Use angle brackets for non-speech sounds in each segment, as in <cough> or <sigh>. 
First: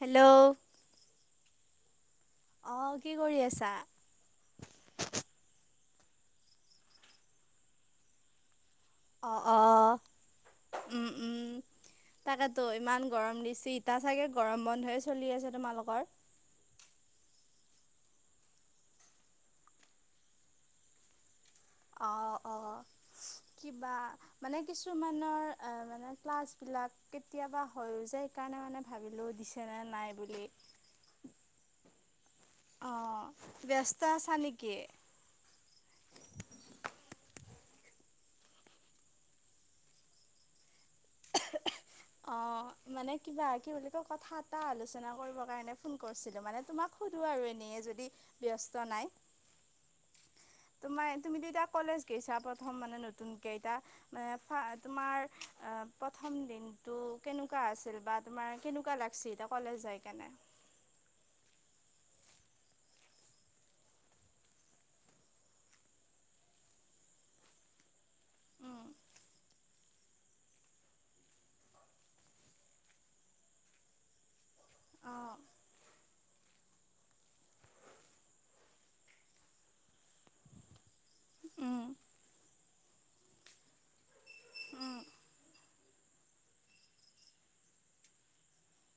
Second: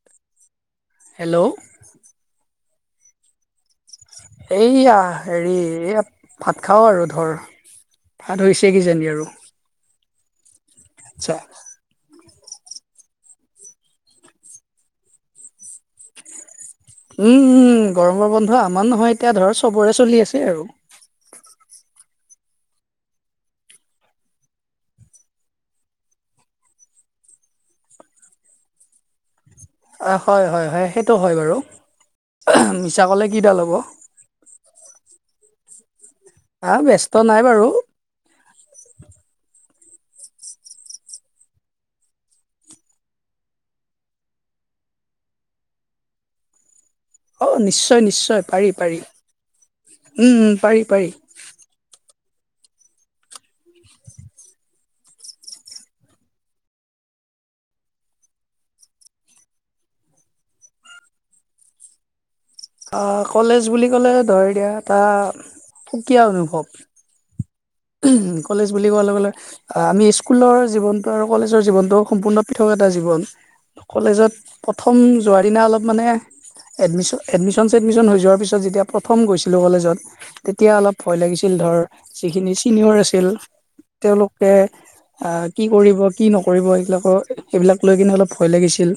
Hello hello অ কি কৰি আছা? এইয়া হেৰি এইয়া ভাত খাও আৰু ধৰ, ভাত হৈছে কিজানি। আৰু অ অ উম আচ্ছা উম। তাকে ত ইমান গৰম দিচি ইটা চাগে গৰম বন্ধয়ে চলি আছে তোমালকৰ? উম উম গৰমৰ বন্ধ আমাৰ নহয় এতিয়া ধৰ চবৰে চলি আছে আৰু। অ অ কিবা। মানে কিছুমানৰ এ মানে ক্লাছ বিলাক কেতিয়াবা হয়ও যায় সেইকাৰণে মানে ভাবিলেও দিছ- অ হয় হয় হয় সেইটো হয় বাৰু মিছা ক'লে কিডাল হ'ব। তা ছা নেকি। হা ব্যস্ত নাই বাৰু। <unintelligible> অ মানে কিবা কি বুলি কয় কথা এটা আলোচনা কৰিবৰ কাৰণে ফোন কৰছিলো মানে তোমাক। শুধো অ আৰু এনেই নিশ্চয় যদি নিশ্চয় পাৰি ব্যস্ত পাৰি নাই। উম -উম, পাৰি পাৰি তোমাৰ তুমিতো এতিয়া কলেজ গৈছা প্ৰথম মানে নতুনকে এইটা। মানে ফা তোমাৰ আ প্ৰথম দিনটো কেনেকুৱা আছিল বা? তোমাৰ কেনেকুৱা লাগছি এতিয়া কলেজ যায় কেনে। অ' কলেজ বুলি ক'লে ধৰ দিয়া এটা সুকীয়া অনুভৱ। কলেজ উম বুলি কোৱাৰ লগে -লগে আমি স্কুলৰ জীৱনটো আৰু কলেজৰ জীৱনটো সম্পূৰ্ণ পৃথক এটা জীৱন, কলেজত প্ৰথম যোৱাৰ দিনা অলপ মানে। এডমিশন- এডমিশন ছেডমিশন হৈ যোৱাৰ পিছত যেতিয়া প্ৰথম গৈছিলোঁ কলেজত তেতিয়া অলপ ভয় লাগিছিল ধৰ, উম যিখিনি চিনিয়ৰ আছিল। তেওঁলোকে আ কি কৰিব কি নকৰিব এইবিলাকৰ সেইবিলাক লৈ কিনে অলপ ভয় লাগিছিল।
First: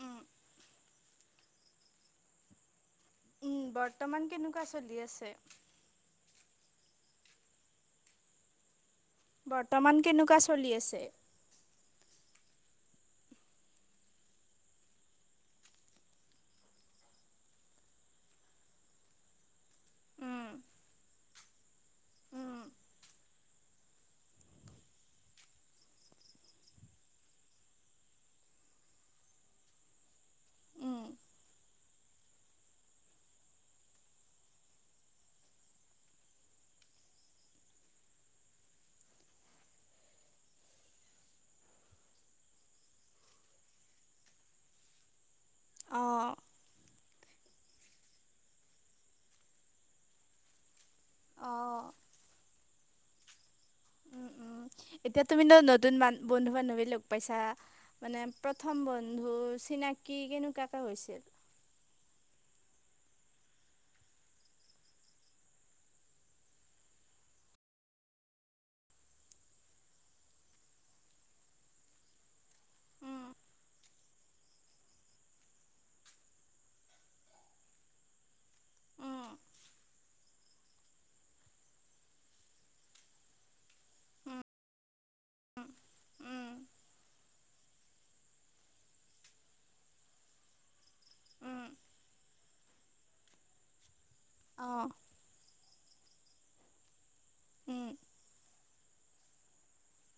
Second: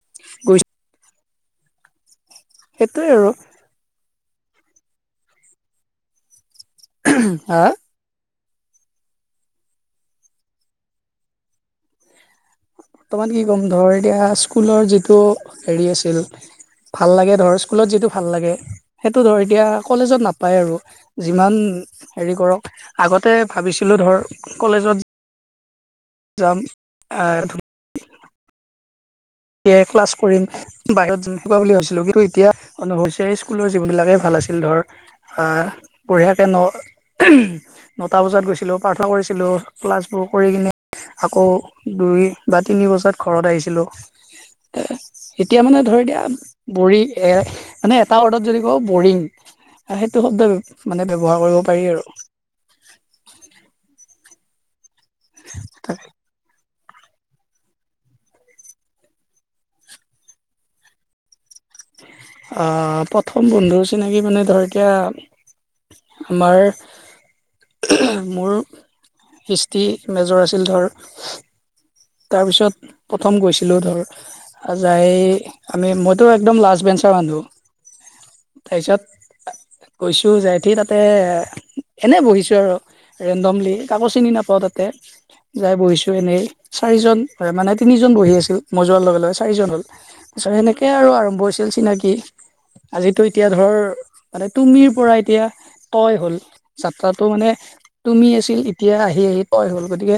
উম। গৈছিল সেইটোৱে আৰু। উম, বৰ্তমান কেনেকুৱা চলি আছে। আ বৰ্তমান কেনেকুৱা চলি আছে। বৰ্তমান কি ক'ম ধৰ এতিয়া স্কুলৰ যিটো হেৰি আছিল। ভাল লাগে ধৰ স্কুলত যিটো ভাল লাগে সেইটো ধৰ এতিয়া কলেজত উম নাপায় আৰু। যিমান হেৰি উম কৰক আগতে ভাবিছিলোঁ ধৰ কলেজত। যাম আৰ এ ক্লাছ কৰিম। উম বাহিৰত জুন হুপা বুলি ভাবছিলো, কিন্তু এতিয়া অনুভৱ হৈছে এই স্কুলৰ জীৱন বিলাকে ভাল আছিল ধৰ। হা বহিয়াকে ন' নটা বজাত গৈছিলোঁ প্ৰাৰ্থনা কৰিছিলোঁ ক্লাছবোৰ কৰি কিনে। আকৌ দুই বা তিনি বজাত ঘৰত আহিছিলো। এতিয়া মানে ধৰ এতিয়া। অঁ বৰি এ মানে এটা ৱৰ্ডত যদি কওঁ বৰিং সেইটো শব্দ মানে- ব্যৱহাৰ কৰিব পাৰি অঁ আৰু। উম উম এতিয়া তুমি নো নতুন মান বন্ধু বান্ধৱী লগ পাইচা মানে প্ৰথম বন্ধু চিনাকি কেনেকুৱা এটা হৈছে। অ 'প্ৰথম বন্ধু চিনাকি মানে ধৰ এতিয়া আমাৰ মোৰ হিষ্টি মেজৰ আছিল ধৰ। তাৰপিছত উম প্ৰথম গৈছিলোঁ ধৰ- আ যাই আমি মইতো একদম লাজ বেঞ্চৰ মানুহ। উম তাৰপিছত কৈছো যাই উঠি আৰু তাতে এনে বহিছো আৰু। ৰেণ্ডমলি কাকো চিনি উম নাপাওঁ তাতে যাই বহিছোঁ এনেই। উম চাৰিজন মানে তিনিজন বহি আছিল মই যোৱাৰ লগে লগে চাৰিজন হ'ল। তাৰপিছত সেনেকে আৰু আৰম্ভ হৈছিল অঁ চিনাকি আজিতো এতিয়া ধৰ- মানে তুমিৰ পৰা এতিয়া তয় হ'ল যাত্ৰাটো মানে তুমি আছিল। এতিয়া আহি -আহি তয় হ'ল গতিকে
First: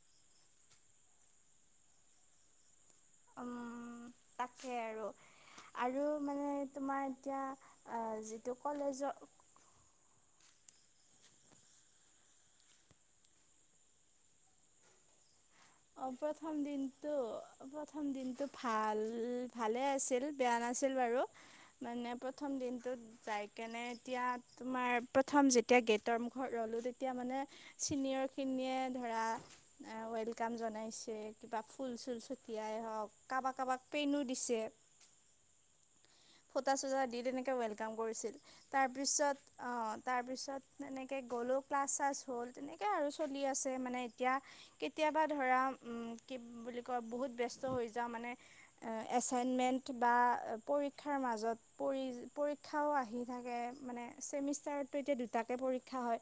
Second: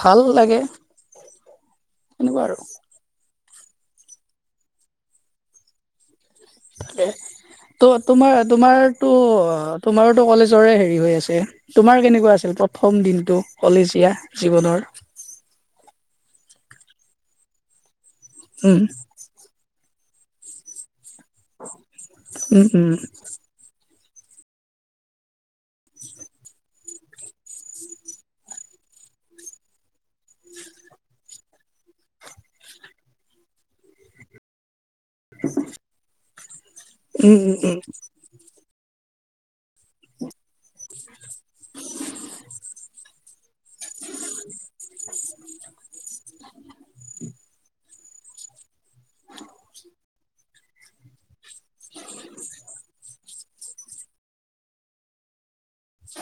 ভাল- লাগে সেনেকুৱা আৰু- উম তাকে আৰু- আৰু মানে তোমাৰ ত এতিয়া তোমাৰ যিটো তোমাৰতো কলেজৰ- তোমাৰোতো কলেজৰে হেৰি হৈ আছে। তোমাৰ কেনেকুৱা আছিল প্ৰথম দিনটো কলেজীয়া জীৱনৰ! অ' প্ৰথম দিনটো প্ৰথম দিনটো উম ভাল- ভালে আছিল বেয়া নাছিল বাৰু মানে প্ৰথম উম উম দিনটোত তাইক- কেনে এতিয়া তোমাৰ প্ৰথম যেতিয়া গেটৰ মুখত ৰ'লোঁ তেতিয়া মানে- চিনিয়ৰ খিনিয়ে ধৰা ৱেল কাম জনাইছে কিবা ফুল চুল ছটিয়াই হওক কাবাক - কাবাক পেইনো দিছে। <inaudible> ফুটা চুটা দি উম তেনেকে উম ৱেলকাম কৰিছিল। তাৰপিছত অ তাৰ পিছত তেনেকে গ'লোও ক্লাছ চাছ হ'ল তেনেকে আৰু চলি আছে। মানে এতিয়া কেতিয়াবা ধৰা উম, বুলি ক বহুত ব্যস্ত হৈ যাওঁ মানে এছাইনমেণ্ট বা প ৰীক্ষা মাজত পৰীক্ষাও আহি থাকে মানে ছেমিষ্টাৰতটো এতিয়া দুটাকে পৰ ক্ষা হয়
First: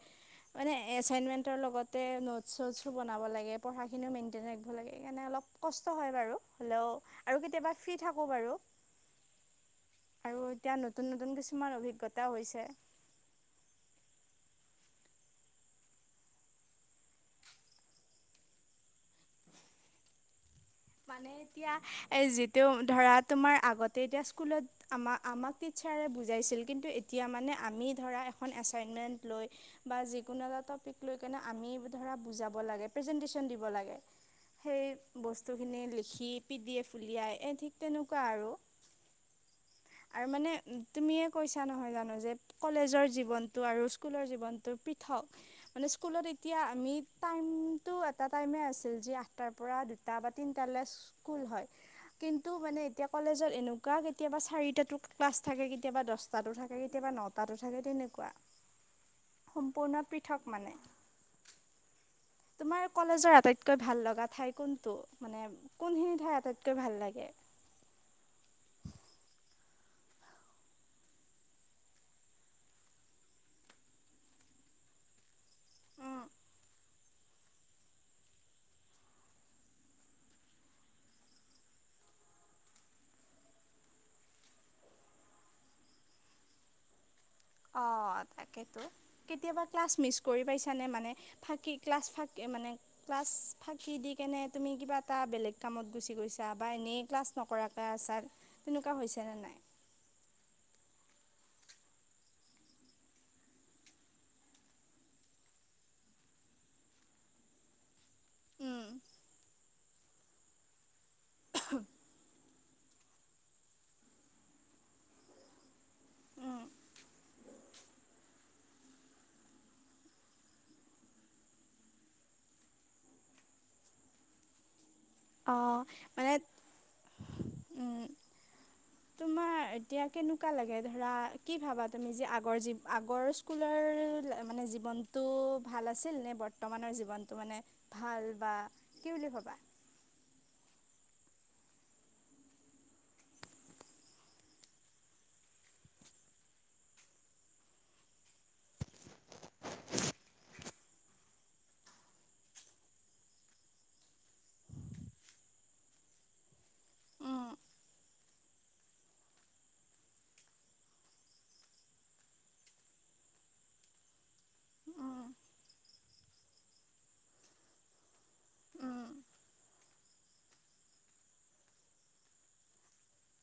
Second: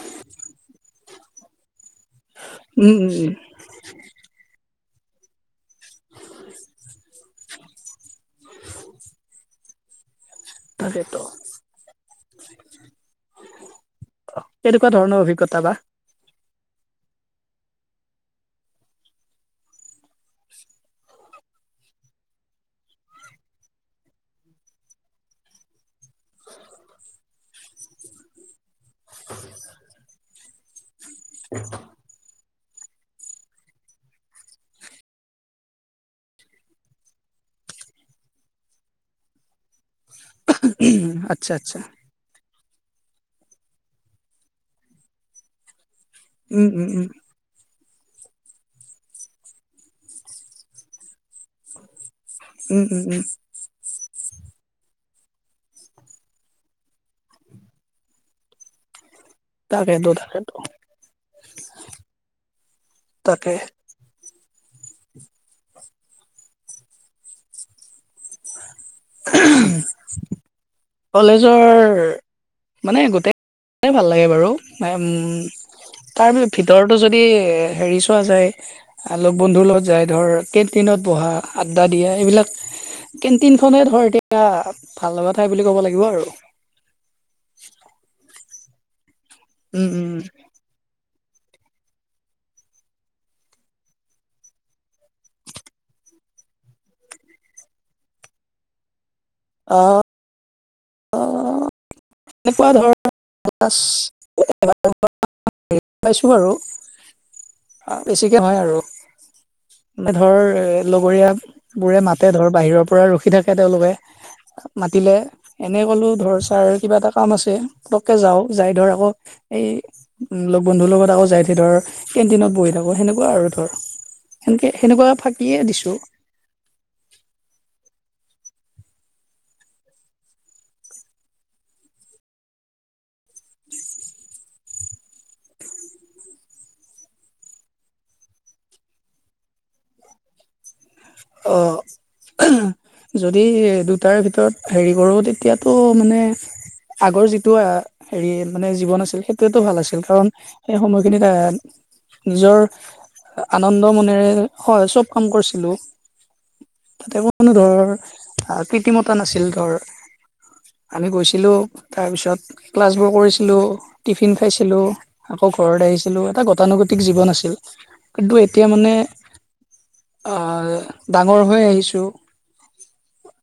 মানে এছাইনমেণ্টৰ লগতে নোটছ চ'টছো উম উম উম বনাব উম লাগে। পঢ়াখিনিও মেইনটেইন ৰাখিব লাগে, সেইকাৰণে অলপ কষ্ট হয় বাৰু হ'লেও আৰু কেতিয়াবা ফি থাকো বাৰু। আৰু এতিয়া নতুন - তাকেতো নতুন কিছুমান অভিজ্ঞতা হৈছে। অ, কেনেকুৱা ধৰণৰ অভিজ্ঞতা বা। মানে এতিয়া এই যিটো ধৰা তোমাৰ আগতে এতিয়া স্কুলত আমা আমাক টিছাৰে বুজাইছিল কিন্তু এতিয়া মানে আমি ধৰা এখন এছাইনমেণ্ট লৈ বা যিকোনো এটা টপিক লৈ কেনে আমি ধৰা বুজাব লাগে, প্ৰেজেণ্টেছন দিব লাগে, সেই ‌বস্ত নে লিখি পি ডি এফ উলিয়াই এই ঠিক তেনেকুৱা আৰু। আৰু মানে তুমিয়ে আচ্ছা কৈছা আচ্ছা নহয় জানো যে কলেজৰ জীৱনতটো আৰু স্কুলৰ জীৱনতটো পৃথক মানে স্কুলত এতিয়া উম উম আমি উম টাইমটো এটা টাইমে আছিল যে আঠটা পৰা দুটা বা তিনিটালৈ স্কুল হয়। কিন্তু উম মানে উম এতিয়া উম কলেজৰ এনো কুৱা কেতিয়াবা চাৰিটা ক্লাছ থাকে কেতিয়াবা দহটাতো থাকে কেতিয়াবা নটাতো থাকে তেনেকুৱা। সম্পূৰ্ণ তাকেতো পৃথক তাকেতো মানে। <inaudible> তোমাৰ কলেজৰ তাকে আটাইতকৈ ভাল লগা ঠাই কোনটো মানে কোনখিনি ঠাই আটাইতকৈ ভাল লাগে। কলেজৰ মানে গোটেই ভাল লাগে বাৰু তাৰিছ ভিতৰত যদি হেৰি চোৱা যায়। লগ বন্ধুৰ লগত যাই ধৰ কেন্টিনত বহা আড্ডা দিয়া এইবিলাক কেণ্টিন খনে ধৰ এতিয়া ভাল লগা ঠাই বুলি ক'ব লাগিব আৰু। অ, তাকেতো কেতিয়াবা উম ক্লাছ উম মিচ কৰি পাইছ মানে মানে ফাঁকি ক্লাছ ফাঁকি মানে ক্লাছ ফাঁকি দি কেনে তুমি কিবা এটা বেলেগ কামত গুচি গৈছা বা এনেই ক্লাছ নকৰাকৈ আছা। তেনেকুৱা হৈছে নে নাই। অ', এনেকুৱা ধৰণৰ <unintelligible> হেৰি পাইছোঁ আৰু বেছিকৈ হয় আৰু। উম মানে ধৰ এ লগৰীয়া বোৰে মাতে ধৰ বাহিৰৰ পৰা ৰখি থাকে তেওঁলোকে মাতিলে এনে ক'লো ধৰ উম ছাৰ কিবা এটা কাম আছে লগকে যাওঁ যাই ধৰ আকৌ এই লগ বন্ধুৰ লগত আকৌ যাই কিনে ধৰ কেণ্টিনত বহি থাকো সেনেকুৱা আৰু ধৰ সেনেকে - সেনেকোৱাকে অ, মানে উম, তোমাৰ এতিয়া কেনেকুৱা লাগে ধৰা কি ভাবা তুমি যে আগৰ যি আগৰ স্কুলৰ মানে জীৱনটো ভাল আছিল নে বৰ্তমানৰ জীৱনটো মানে ভাল বা কি বুলি ভবা? অ', যদি দুটাৰ ভিতৰত হেৰি কৰো তেতিয়াতো মানে আগৰ যিটো হেৰি মানে জীৱন আছিল সেইটোয়টো ভাল আছিল কাৰণ সেই সময়খিনিত নিজৰ আনন্দ মনেৰে, হয় চব কাম কৰিছিলোঁ। তাতে উম কোনো ধৰ আ কৃতিমতা নাছিল ধৰ। আমি গৈছিলোঁ তাৰপিছত ক্লাছবোৰ কৰিছিলোঁ, টিফিন খাইছিলোঁ উম আকৌ ঘৰত আহিছিলো, এটা গতানুগতিক জীৱন আছিল কিন্তু এতিয়া মানে উম আহ ডাঙৰ হৈ আহিছো,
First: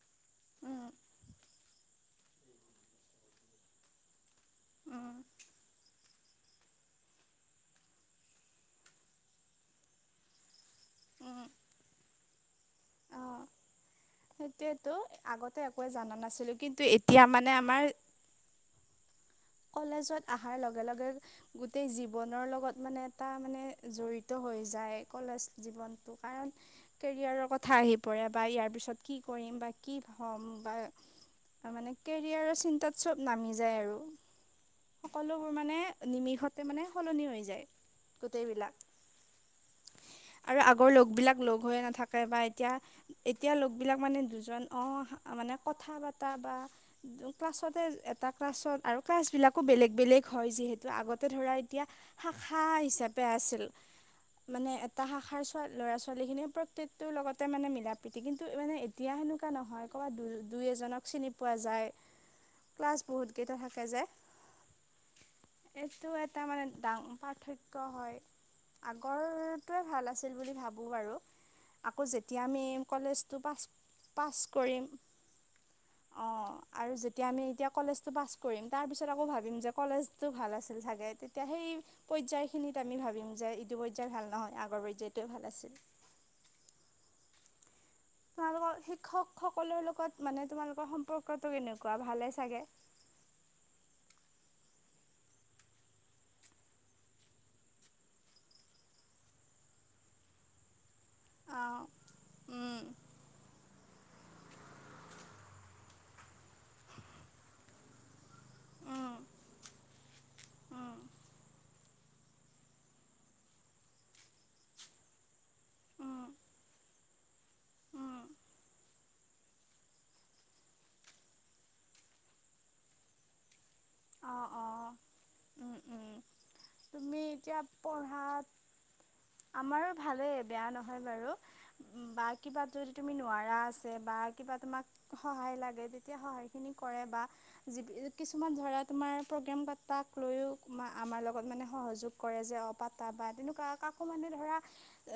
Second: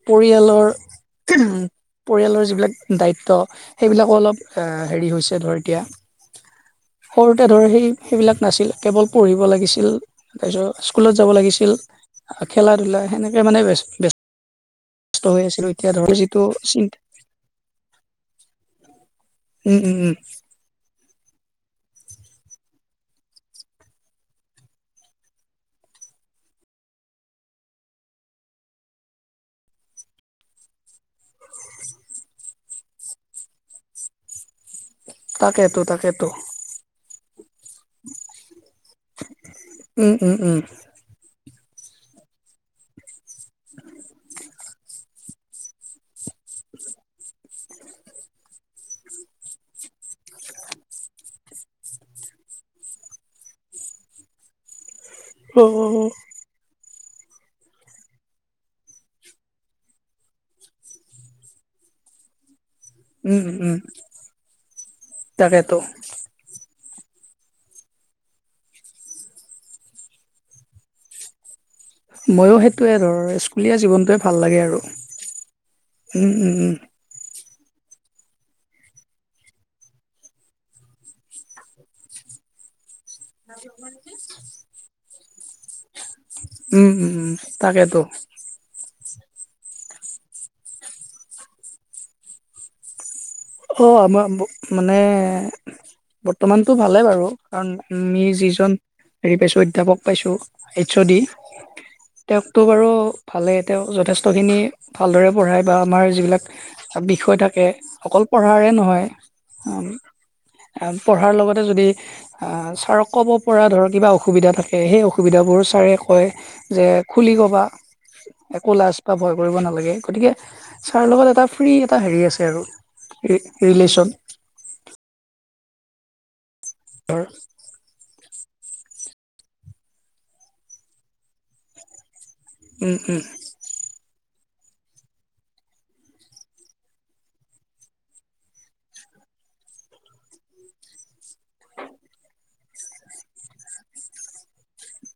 পৰিয়ালৰ উম কিটো? পৰিয়ালৰ যিবিলাক দায়িত্ব সেইবিলাকো অলপ উম হেৰি হৈছে ধৰ এতিয়া সৰুতে ধৰ সেই সেইবিলাক নাছিল কেৱল পঢ়িব লাগিছিল। তাৰপিছত স্কুলত যাব উম লাগিছিল, খেলা - ধলা সেনেকে মানে বেছ বেছ সেইটোয়েতো আগতে একোৱে জানা যিটো নাছিলো কিন্তু চিন্তা এতিয়া মানে আমাৰ <unintelligible> উম উম উম কলেজত আহাৰ লগে লগে গোটেই জীৱনৰ লগত মানে এটা মানে জড়িত হৈ যায়, কলেজ জীৱনটো কাৰণ কেৰিয়াৰৰ কথা আহি পৰে বা ইয়াৰ পিছত কি কৰিম বা কি হ'ম বা তাৰ মানে কেৰিয়াৰৰ চিন্তাত চব নামি যায় আৰু সকলোৰে মানে তাকেতো তাকেতো নিমিষত তে মানে সলনি হৈ যায় গোটেইবিলাক উম উম উম আৰু আগৰ লগবিলাক লগ হৈ নাথাকে বা এতিয়া এতিয়া লোকবিলাক মানে দুজন অ মানে কথা বতা বা ক্লাছতে এটা ক্লাছত আৰু কাচবিলাকো বেলেগ বেলেগ হয় যিহেতু আগতে ধৰা এতিয়া শাখা হিচাপে আছিল মানে এটা শাখাৰ ল'ৰা- ছোৱালীখিনি প্ৰত্যেক তোৰ লগতে মানে মিলা - প্ৰীতি কিন্তু মানে এতিয়া সেনেকুৱা নহয় ক'ৰবাত দু দুই এজনক চিনি পোৱা যায়। ক্লাছ বহুত উম উম কেইটা উম থাকে যায় তাকেতো এইটো তাৰ মানে ডাং পাৰ্থক্য হয়। আগৰটোৱে ভাল আছিল বুলি ভাবোঁ বাৰু। আকৌ যেতিয়া ময়ো আমি সেইটোৱে ধৰ কলেজটো পাছ স্কুলীয়া জীৱনটোৱে ভাল পাছ লাগে আৰু কৰিম অ উম উম উম আৰু যেতিয়া আমি এতিয়া কলেজটো পাছ কৰিম তাৰপিছত আকৌ ভাবিম যে কলেজটো ভাল আছিল চাগে, তেতিয়া সেই পৰ্যায়খিনিত আমি ভাবিম। পৰ্যায় এইটো পৰ্যায় ভাল নহয় আগৰ পৰ্যায়টোৱে ভাল আছিল। উম উম উম তাকেইতো। তোমালোকৰ শিক্ষকসকলৰ লগত মানে তোমালোকৰ সম্পৰ্কটো কেনেকুৱা ভালে চাগে? অঁ আমাৰ মানে বৰ্তমানতো ভালে বাৰু কাৰণ আমি যিজন হেৰি পাইছো অধ্যাপক পাইছো এইচ অ' ডি, অঁ তেওঁকতো উম বাৰু ভালে তেওঁ যথেষ্টখিনি ভালদৰে পঢ়ায় বা আমাৰ যিবিলাক বিষয় থাকে অকল পঢ়াৰে নহয় উম আ আম পঢ়াৰ লগতে যদি আ ছাৰক ক'ব পৰা ধৰক কিবা অসুবিধা থাকে সেই অসুবিধাবোৰ ছাৰে উম কয় যে খুলি ক'বা উম একো লাজ বা ভয় কৰিব নালাগে, গতিকে ছাৰ লগত এটা ফ্ৰী এটা হেৰি আছে আৰু। ৰি ৰিলেশ্যন। অঁ অঁ, উম উম, তুমি ধৰ এতিয়া পঢ়াত আমাৰো ভালেই, বেয়া নহয় বাৰু বা কিবা যদি উম তুমি উম নোৱাৰা আছ কে বা কিবা তোমাক সহায় লাগে যেতিয়া সহায়খিনি কৰে বা কিছুমান ধৰা তোমাৰ প্ৰগ্ৰেম পতাক লৈও আমাৰ লগত মানে সহযোগ কৰে যে অ পাতা বা তেনেকুৱা কাকো মানে ধৰা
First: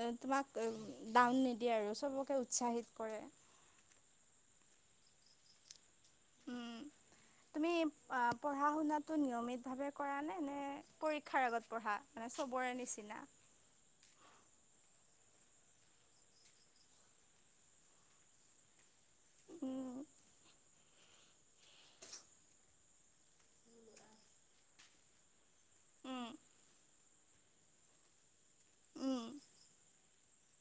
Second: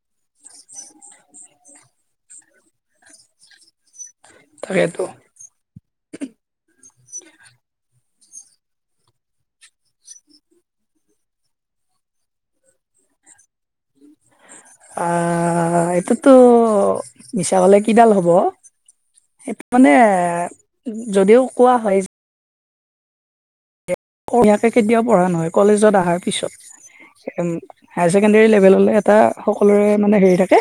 এ তোমাক এ ডাউন নিদিয়ে আৰু চবকে উৎসাহিত কৰে। তাকেটো। উম। তুমি আ পঢ়া শুনাটো নিয়মিতভাৱে কৰা নে নে পৰীক্ষাৰ আগত পঢ়া? মানে চবৰে নিচিনা। আ এইটোতো মিছা কলে কিডাল হ'ব, সেইটো মানে উম যদিও কোৱা হয় নীয়মিয়াকে কেতিয়াও পঢ়া নহয় কলেজত অহাৰ উম পিছত। হায়াৰ ছেকেণ্ডেৰী লেভেললৈ এটা উম সকলোৰে মানে হেৰি থাকে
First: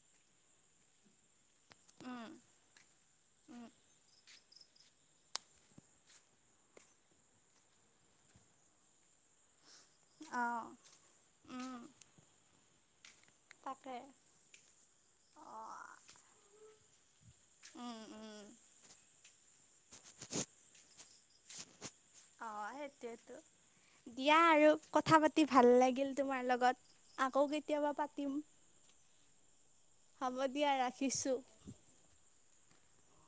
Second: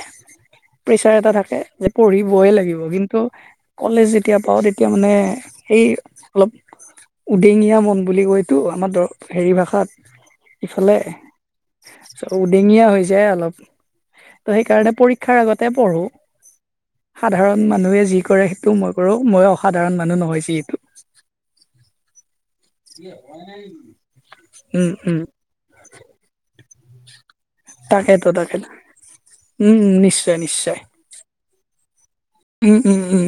প্ৰেচাৰ এটা থাকে। যে উম পঢ়িবইে লাগিব, কিন্তু উম কলেজ তেতিয়া পাওঁ তেতিয়া মানে সেই অলপ উদেঙীয়া মন বুলি কয়তো আমাৰ হেৰি ভাষাত অঁ ইফালে, উম চ উদেঙীয়া হৈ যায় অলপ তাকে ত সেইকাৰণে পৰীক্ষাৰ আগতে পঢ়ো। সাধাৰণ উম মানুহে যি উম কৰে সেইটো মই কৰো মই অসাধাৰণ মানুহ নহয় যিহেতু। অ সেইটোয়েটো দিয়া আৰু উম কথা উম পাতি, ভাল লাগিল তোমাৰ লগত আকৌ কি তাকেটো তাকেটো উম উম নি হ'ব দিয়া ৰাখিছোঁ। উম উম উম।